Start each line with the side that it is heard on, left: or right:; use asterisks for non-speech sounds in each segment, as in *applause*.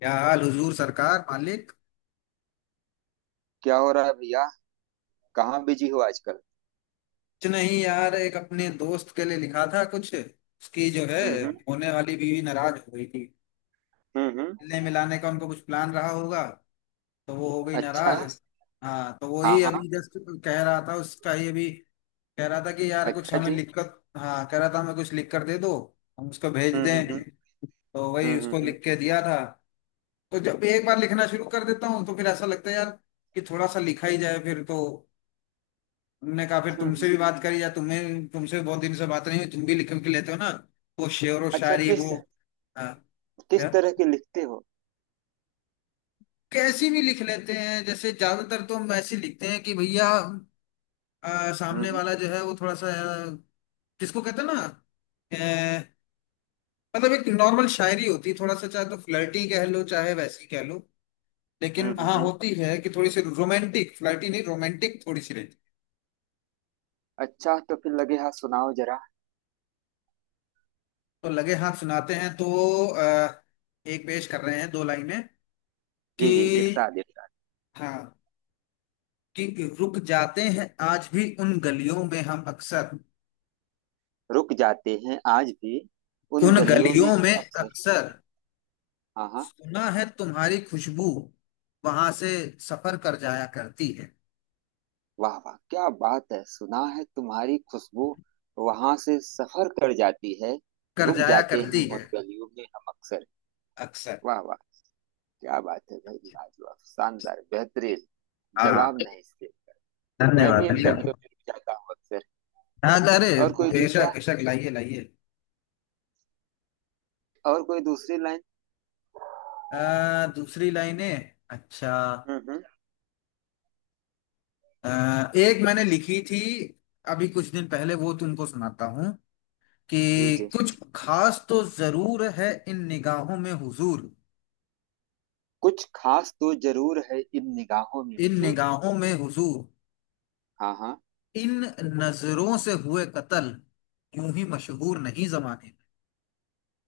left: क्या हाल हुजूर सरकार मालिक।
right: क्या हो रहा है भैया? कहाँ बिजी हो आजकल?
left: कुछ नहीं यार, एक अपने दोस्त के लिए लिखा था कुछ, उसकी जो है
right: हम्म।
left: होने वाली बीवी नाराज हो गई थी।
right: हम्म।
left: मिलने मिलाने का उनको कुछ प्लान रहा होगा, तो वो हो गई
right: अच्छा।
left: नाराज। अच्छा हाँ, तो
right: हाँ
left: वही
right: हाँ।
left: अभी जस्ट कह रहा था उसका ही। अभी कह रहा था कि यार कुछ
right: अच्छा
left: हमें
right: जी।
left: लिखकर। हाँ, कह रहा था हमें कुछ लिख कर दे दो, हम उसको भेज
right: हम्म।
left: दें। तो वही उसको
right: हम्म।
left: लिख के दिया था। तो जब एक बार लिखना शुरू कर देता हूँ, तो फिर ऐसा लगता है यार कि थोड़ा सा लिखा ही जाए फिर। तो हमने कहा फिर
right: हम्म, हम्म।
left: तुमसे भी बात करी, या तुम्हें तुमसे भी बहुत दिन से बात नहीं हुई। तुम भी लिख के लेते हो ना, वो शेर व
right: अच्छा
left: शायरी
right: किस
left: वो। हाँ।
right: किस
left: क्या?
right: तरह के लिखते हो?
left: कैसी भी लिख लेते हैं। जैसे ज्यादातर तो हम ऐसे लिखते हैं कि भैया, सामने
right: हम्म
left: वाला जो है वो थोड़ा सा, जिसको कहते हैं ना, अ, मतलब एक नॉर्मल शायरी होती है थोड़ा सा। चाहे तो फ्लर्टी कह लो, चाहे वैसी कह लो, लेकिन
right: हम्म।
left: हाँ,
right: हम्म।
left: होती है कि थोड़ी सी रोमांटिक। फ्लर्टी नहीं, रोमांटिक थोड़ी सी रहती।
right: अच्छा तो फिर लगे हाथ सुनाओ जरा।
left: तो लगे हाथ सुनाते हैं तो, आ, एक पेश कर रहे हैं दो लाइनें कि।
right: जी जी, इरशाद इरशाद।
left: हाँ, कि रुक जाते हैं आज भी उन गलियों में हम अक्सर।
right: रुक जाते हैं आज भी उन
left: उन
right: गलियों में
left: गलियों
right: हम
left: में
right: अक्सर।
left: अक्सर।
right: हाँ हाँ।
left: सुना है तुम्हारी खुशबू वहां से सफर कर जाया करती है।
right: वाह वाह, क्या बात है! सुना है तुम्हारी खुशबू वहां से सफर कर जाती है।
left: कर
right: रुक
left: जाया
right: जाते
left: करती
right: हैं
left: है।
right: उन गलियों में हम अक्सर।
left: अक्सर।
right: वाह वाह, क्या बात है भाई! लाजवाब, शानदार, बेहतरीन।
left: हाँ।
right: जवाब नहीं इसके। मैं भी
left: धन्यवाद
right: इन
left: धन्यवाद।
right: गलियों में जाता हूँ अक्सर।
left: हाँ अरे,
right: और कोई दूसरा?
left: बेशक बेशक, लाइए लाइए।
right: और कोई दूसरी लाइन?
left: दूसरी लाइनें अच्छा।
right: हम्म।
left: एक मैंने लिखी थी अभी कुछ दिन पहले, वो तुमको सुनाता हूँ
right: जी
left: कि,
right: जी।
left: कुछ खास तो जरूर है इन निगाहों में हुजूर।
right: कुछ खास तो जरूर है इन निगाहों में
left: इन
right: हुजूर।
left: निगाहों में हुजूर।
right: हाँ हाँ।
left: इन नजरों से हुए कत्ल यूं ही मशहूर नहीं जमाने।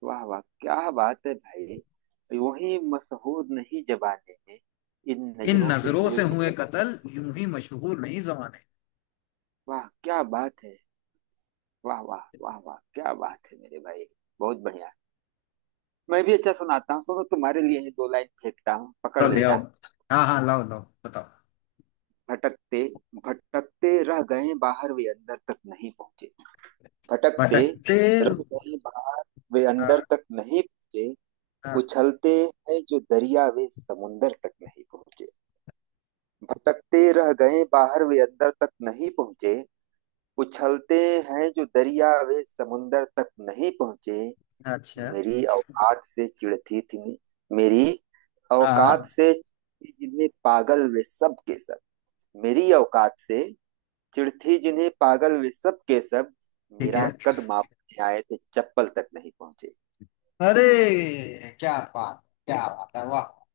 right: वाह वाह, क्या बात है भाई! यूं ही मसहूर नहीं जबाने में, इन
left: इन
right: नजरों से
left: नजरों
right: हुए
left: से
right: जो
left: हुए
right: कतल।
left: कत्ल यूं ही मशहूर नहीं जमाने।
right: वाह, क्या बात है! वाह वाह वाह वाह, क्या बात है मेरे भाई! बहुत बढ़िया। मैं भी अच्छा सुनाता हूँ, सुनो। तुम्हारे लिए ही दो लाइन फेंकता हूँ,
left: चलो
right: पकड़
left: ले आओ।
right: लेना।
left: हाँ हाँ, लाओ लाओ बताओ।
right: भटकते भटकते रह गए बाहर, वे अंदर तक नहीं पहुंचे। भटकते
left: भटकते।
right: रह गए बाहर, वे अंदर
left: हाँ,
right: तक नहीं पहुंचे।
left: हाँ,
right: उछलते हैं जो दरिया, वे समुंदर तक नहीं पहुंचे। भटकते रह गए बाहर, वे अंदर तक नहीं पहुंचे। उछलते हैं जो दरिया, वे समुंदर तक नहीं पहुंचे।
left: अच्छा।
right: मेरी औकात से चिढ़ती थी। मेरी औकात
left: हाँ,
right: से जिन्हें पागल, वे सब के सब। मेरी औकात से चिड़थी जिन्हें पागल, वे सब के सब।
left: ठीक
right: मेरा
left: है।
right: कद मापने आए थे, चप्पल तक नहीं पहुंचे।
left: अरे क्या बात, क्या बात है, वाह।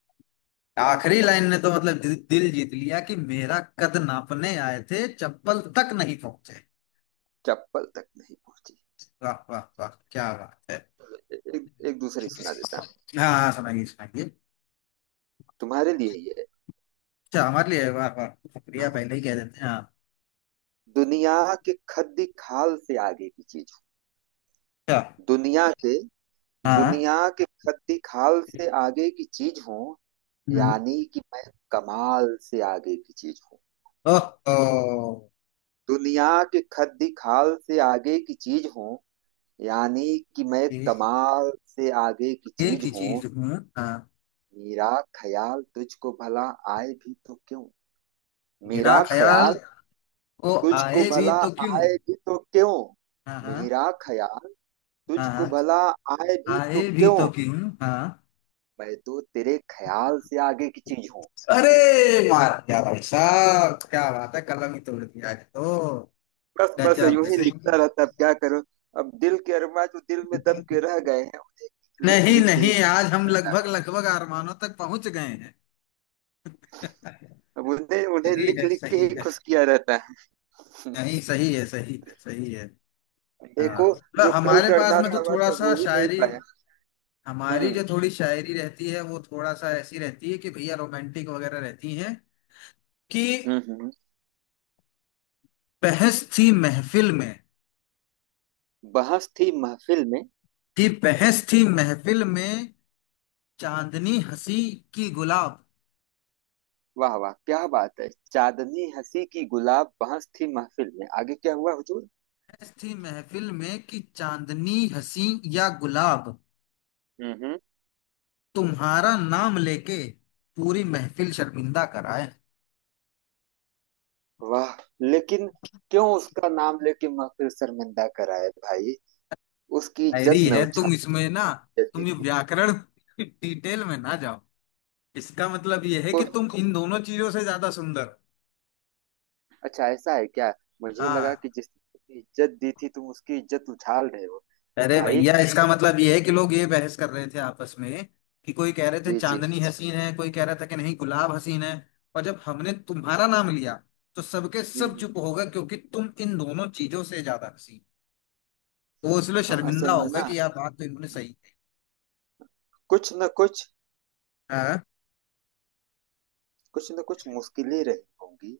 left: आखिरी लाइन ने तो मतलब दिल, दिल जीत लिया कि मेरा कद नापने आए थे चप्पल तक नहीं पहुंचे।
right: चप्पल तक नहीं पहुंचे।
left: वाह वाह वाह, क्या बात है।
right: एक दूसरी सुना देता हूँ।
left: हाँ हाँ, सुनाइए सुनाइए।
right: तुम्हारे लिए ये है।
left: अच्छा, हमारे लिए, वाह वाह। शुक्रिया
right: हाँ।
left: पहले ही कह देते हैं हाँ।
right: दुनिया के खद्दी खाल से आगे की चीज
left: अच्छा।
right: हूँ। दुनिया के,
left: हाँ।
right: दुनिया के खद्दी खाल से आगे की चीज हूँ।
left: हम्म।
right: यानी कि मैं कमाल से आगे की चीज हूँ।
left: ओहो।
right: दुनिया के खद्दी खाल से आगे की चीज हूँ। यानी कि मैं
left: ये
right: कमाल से आगे की
left: एक
right: चीज
left: ही
right: हूँ।
left: चीज हूँ हाँ।
right: मेरा ख्याल तुझको भला आए भी तो क्यों?
left: मेरा
right: मेरा
left: ख्याल।
right: ख्याल
left: ओ।
right: तुझको
left: आए भी
right: भला
left: तो क्यों?
right: आए भी तो क्यों?
left: हाँ हाँ।
right: मेरा ख्याल तुझको
left: हाँ,
right: भला आए भी
left: आए
right: तो
left: भी
right: क्यों?
left: तो क्यों? हाँ।
right: मैं तो तेरे ख्याल से आगे की चीज हूँ।
left: अरे मार दिया भाई साहब, क्या बात है, कलम ही तोड़ दिया आज तो।
right: बस बस,
left: गजब,
right: यूं ही
left: सही।
right: लिखता रहता, अब क्या करो। अब दिल के अरमां जो दिल में दब के रह गए हैं, उन्हें लिख
left: नहीं
right: लिख के
left: नहीं,
right: ही।
left: आज हम लगभग लगभग आरमानों तक पहुंच गए हैं।
right: अब उन्हें उन्हें
left: सही
right: लिख
left: है
right: लिख के
left: सही
right: ही
left: है।
right: खुश किया रहता है। *laughs*
left: नहीं, सही है सही है सही है। हाँ
right: देखो, जो
left: मतलब
right: कल
left: हमारे पास
right: करना
left: में
right: था
left: तो
right: वह
left: थोड़ा
right: तो
left: सा
right: हो ही नहीं
left: शायरी,
right: पाया।
left: हमारी
right: हम्म
left: जो थोड़ी शायरी रहती है, वो थोड़ा सा ऐसी रहती है कि भैया रोमांटिक वगैरह रहती है कि,
right: हम्म। हम्म।
left: बहस थी महफिल में।
right: बहस थी महफिल में।
left: कि बहस थी महफिल में, चांदनी हंसी की गुलाब।
right: वाह वाह, क्या बात है! चांदनी हंसी की गुलाब, बहस थी महफिल में, आगे क्या हुआ हुजूर?
left: बहस थी महफिल में कि चांदनी हंसी या गुलाब।
right: हम्म।
left: तुम्हारा नाम लेके पूरी महफिल शर्मिंदा कराए।
right: वाह। लेकिन क्यों उसका नाम लेके महफिल शर्मिंदा कराए भाई? उसकी इज्जत
left: शायरी
right: न
left: है,
right: उछा,
left: तुम इसमें ना,
right: इज्जत दी
left: तुम ये
right: थी।
left: व्याकरण *laughs* डिटेल में ना जाओ। इसका मतलब ये है कि
right: ओह,
left: तुम इन दोनों चीजों से ज्यादा सुंदर।
right: अच्छा ऐसा है क्या? मुझे
left: हाँ,
right: लगा कि जिसकी इज्जत दी थी तुम उसकी इज्जत उछाल रहे हो
left: अरे
right: भाई।
left: भैया इसका मतलब ये है कि लोग ये बहस कर रहे थे आपस में कि, कोई कह रहे थे
right: जी जी।
left: चांदनी हसीन है, कोई कह रहा था कि नहीं गुलाब हसीन है। और जब हमने तुम्हारा नाम लिया, तो सबके
right: हम्म,
left: सब
right: हम्म।
left: चुप होगा क्योंकि तुम इन दोनों चीजों से ज्यादा हसीन हो। वो इसलिए
right: हाँ,
left: शर्मिंदा
right: असल में
left: होगा
right: ना,
left: कि यार बात तो इन्होंने सही
right: कुछ न कुछ
left: है। हाँ
right: कुछ न कुछ मुश्किलें रही होंगी।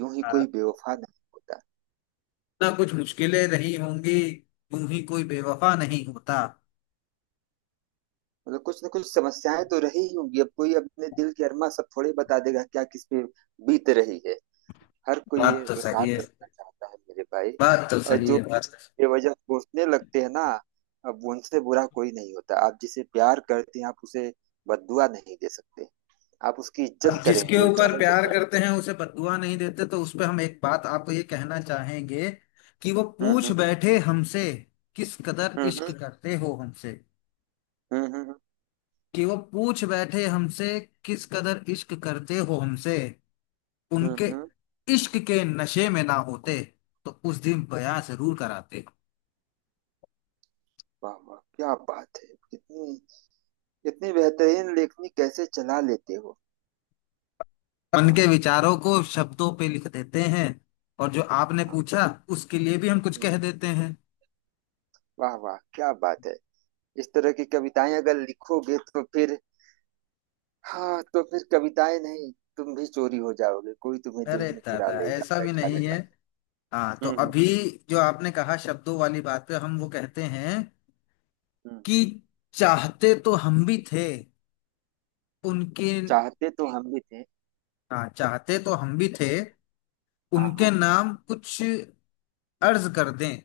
right: यूं ही
left: हाँ।
right: कोई बेवफा नहीं होता।
left: ना कुछ मुश्किलें रही होंगी, तुम ही कोई बेवफा नहीं होता।
right: मतलब कुछ न कुछ समस्याएं तो रही ही होंगी। अब कोई अपने दिल की अरमा सब थोड़े बता देगा क्या, किस पे बीत रही है। हर कोई
left: बात
right: ये
left: तो
right: तो
left: सही है,
right: साथ रहना चाहता है मेरे भाई।
left: बात तो
right: और
left: सही
right: जो
left: है बात।
right: बेवजह कोसने लगते हैं ना, अब उनसे बुरा कोई नहीं होता। आप जिसे प्यार करते हैं, आप उसे बददुआ नहीं दे सकते। आप उसकी इज्जत
left: अब जिसके
right: करेंगे, वो
left: ऊपर
right: चाहे
left: प्यार
right: जैसा है।
left: करते हैं उसे बददुआ नहीं देते, तो उस पे हम एक बात आपको ये कहना चाहेंगे कि, वो पूछ
right: हम्म
left: बैठे हमसे किस कदर
right: हम्म।
left: इश्क करते हो हमसे।
right: हम्म। हम्म।
left: कि वो पूछ बैठे हमसे किस कदर इश्क करते हो हमसे।
right: हम्म,
left: उनके
right: हम्म।
left: इश्क के नशे में ना होते तो उस दिन बयां जरूर कराते।
right: वाह वाह, क्या बात है! कितनी, इतनी बेहतरीन लेखनी कैसे चला लेते हो? हाँ।
left: उनके विचारों को शब्दों पे लिख देते हैं। और जो आपने
right: हाँ,
left: पूछा उसके लिए भी हम कुछ
right: हम्म।
left: कह देते हैं।
right: वाह वाह, क्या बात है! इस तरह की कविताएं अगर लिखोगे तो फिर, हाँ तो फिर कविताएं नहीं, तुम भी चोरी हो जाओगे, कोई तुम्हें दिल
left: अरे
right: में चुरा
left: दादा,
right: लेगा,
left: ऐसा भी
right: बैठा
left: नहीं है।
right: लेगा।
left: हाँ, तो
right: हम्म।
left: अभी जो आपने कहा शब्दों वाली बात पे हम वो कहते हैं
right: हम्म।
left: कि, चाहते तो हम भी थे। उनके।
right: चाहते तो ठीक हम भी थे।
left: हाँ, चाहते तो हम भी थे
right: हाँ
left: उनके
right: हाँ।
left: नाम कुछ अर्ज कर दें।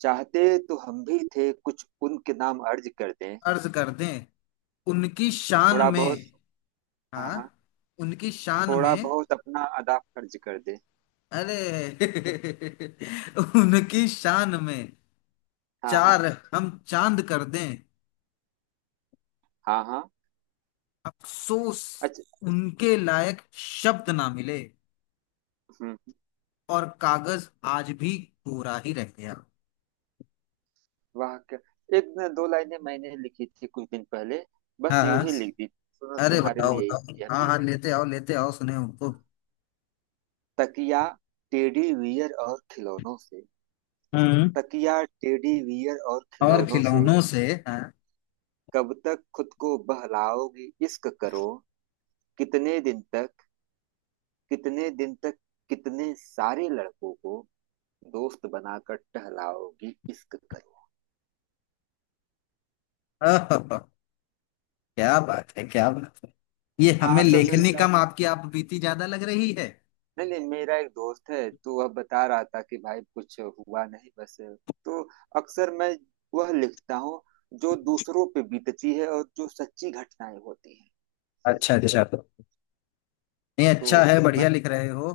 right: चाहते तो हम भी थे, कुछ उनके नाम अर्ज कर दें।
left: अर्ज कर दें उनकी शान
right: थोड़ा बहुत।
left: में।
right: हाँ
left: हाँ,
right: हाँ।
left: उनकी शान
right: थोड़ा
left: में।
right: बहुत अपना अदा फर्ज कर दें।
left: अरे *laughs* उनकी शान में
right: हाँ हाँ।
left: चार, हम चांद कर दें।
right: हाँ हाँ।
left: अफसोस
right: अच्छा।
left: उनके लायक शब्द ना मिले,
right: हम्म हम्म।
left: और कागज आज भी कोरा ही रह गया।
right: वाह, क्या! एक न दो लाइनें मैंने लिखी थी कुछ दिन पहले, बस
left: हाँ
right: यूं
left: हाँ।
right: ही लिख दी, सुनो
left: अरे
right: तुम्हारे
left: बताओ
right: लिए।
left: बताओ,
right: यह
left: हाँ
right: भी
left: हाँ,
right: है।
left: लेते आओ लेते आओ, सुने उनको।
right: तकिया, टेडी बियर और खिलौनों से,
left: हम्म।
right: तकिया टेडी बियर और
left: और
right: खिलौनों से
left: खिलौनों से, हाँ।
right: कब तक खुद को बहलाओगी, इश्क करो। कितने दिन तक, कितने दिन तक, कितने सारे लड़कों को दोस्त बनाकर टहलाओगी, इश्क करो।
left: ओहो, क्या बात है, क्या बात है। ये
right: हाँ,
left: हमें
right: असल में
left: लेखनी
right: मेरा एक,
left: कम, आपकी आप बीती ज्यादा लग रही है।
right: नहीं नहीं, मेरा एक दोस्त है, तो वह बता रहा था कि भाई कुछ हुआ नहीं, बस। तो अक्सर मैं वह लिखता हूँ जो दूसरों पे बीतती है और जो सच्ची घटनाएं होती हैं।
left: अच्छा अच्छा। नहीं, अच्छा
right: तो
left: है, बढ़िया लिख रहे हो,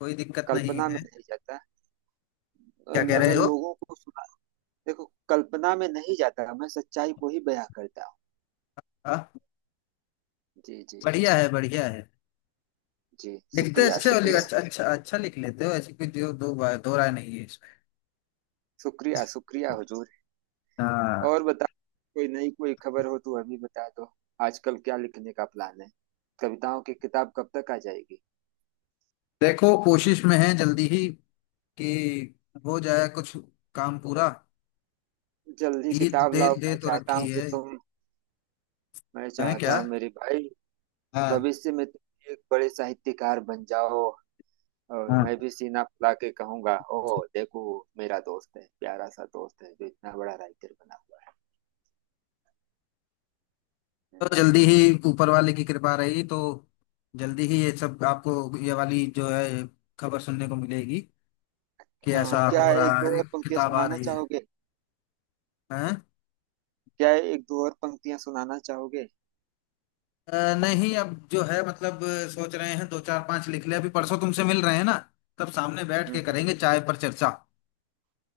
left: कोई दिक्कत नहीं
right: कल्पना में
left: है।
right: नहीं जाता।
left: क्या कह रहे
right: अगर
left: हो?
right: लोगों को सुना, देखो, कल्पना में नहीं जाता, मैं सच्चाई को ही बयां करता हूँ।
left: हाँ,
right: जी जी।
left: बढ़िया है बढ़िया है।
right: जी,
left: लिखते
right: शुक्रिया
left: अच्छे हो,
right: शुक्रिया।
left: अच्छा अच्छा अच्छा, लिख लेते हो, ऐसी कोई दो दो, दो राय नहीं है इसमें।
right: शुक्रिया शुक्रिया हुजूर।
left: हाँ।
right: और बता, कोई नई कोई खबर हो तो अभी बता दो। आजकल क्या लिखने का प्लान है? कविताओं की किताब कब तक आ जाएगी?
left: देखो, कोशिश में है जल्दी ही कि हो जाए कुछ काम पूरा।
right: जल्दी
left: ईद
right: किताब
left: दे
right: लाओ,
left: दे
right: मैं
left: तो
right: चाहता
left: रखी
right: हूँ कि
left: है।
right: तुम, मैं
left: है
right: चाहता
left: क्या?
right: हूँ मेरे भाई,
left: हाँ।
right: भविष्य में तुम एक बड़े साहित्यकार बन जाओ, और
left: हाँ,
right: मैं भी सीना फुला के कहूंगा, ओह देखो, मेरा दोस्त है, प्यारा सा दोस्त है जो इतना बड़ा राइटर बना हुआ
left: तो
right: है।
left: जल्दी ही, ऊपर वाले की कृपा रही तो जल्दी ही ये सब आपको, ये वाली जो है खबर सुनने को मिलेगी कि ऐसा
right: क्या
left: हो
right: एक
left: रहा
right: दो
left: है,
right: और पंक्तियां
left: किताब आ
right: सुनाना
left: रही है।
right: चाहोगे?
left: हैं?
right: क्या एक दो और पंक्तियां सुनाना चाहोगे?
left: नहीं, अब जो है मतलब सोच रहे हैं दो चार पांच लिख ले। अभी परसों तुमसे मिल रहे हैं ना, तब सामने बैठ
right: हम्म
left: के
right: हम्म।
left: करेंगे चाय पर चर्चा।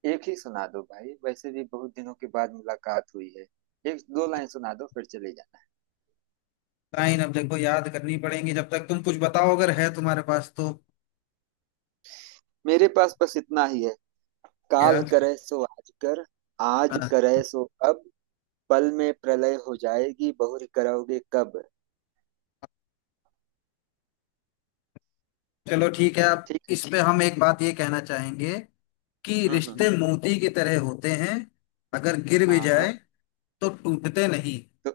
right: एक ही सुना दो भाई, वैसे भी बहुत दिनों के बाद मुलाकात हुई है, एक दो लाइन सुना दो फिर चले जाना है।
left: लाइन अब देखो याद करनी पड़ेंगी, जब तक तुम कुछ बताओ अगर है तुम्हारे पास तो।
right: मेरे पास बस इतना ही है।
left: क्या?
right: काल करे सो आज कर, आज करे सो अब, पल में प्रलय हो जाएगी, बहुरी करोगे कब।
left: चलो ठीक है, अब
right: ठीक है।
left: इसमें हम एक बात ये कहना चाहेंगे कि
right: हम्म हम्म
left: रिश्ते
right: हम्म।
left: मोती की तरह होते हैं। अगर गिर भी
right: हाँ
left: जाए
right: हाँ।
left: तो टूटते नहीं।
right: तो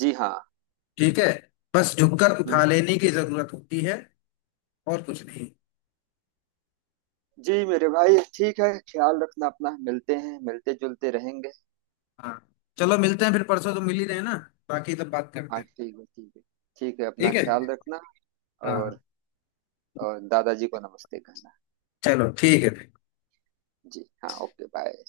right: जी हाँ।
left: ठीक है, बस झुककर उठा
right: हम्म।
left: लेने की जरूरत होती है, और कुछ नहीं।
right: जी मेरे भाई, ठीक है, ख्याल रखना अपना, मिलते हैं, मिलते जुलते रहेंगे।
left: हाँ, चलो मिलते हैं, फिर परसों तो मिल ही रहे हैं ना, बाकी तब बात करते
right: हाँ
left: हैं।
right: ठीक है, ठीक है। ठीक है, अपना
left: ठीक है।
right: ख्याल रखना। और,
left: हाँ,
right: दादाजी को नमस्ते कहना।
left: चलो ठीक है।
right: जी हाँ, ओके बाय।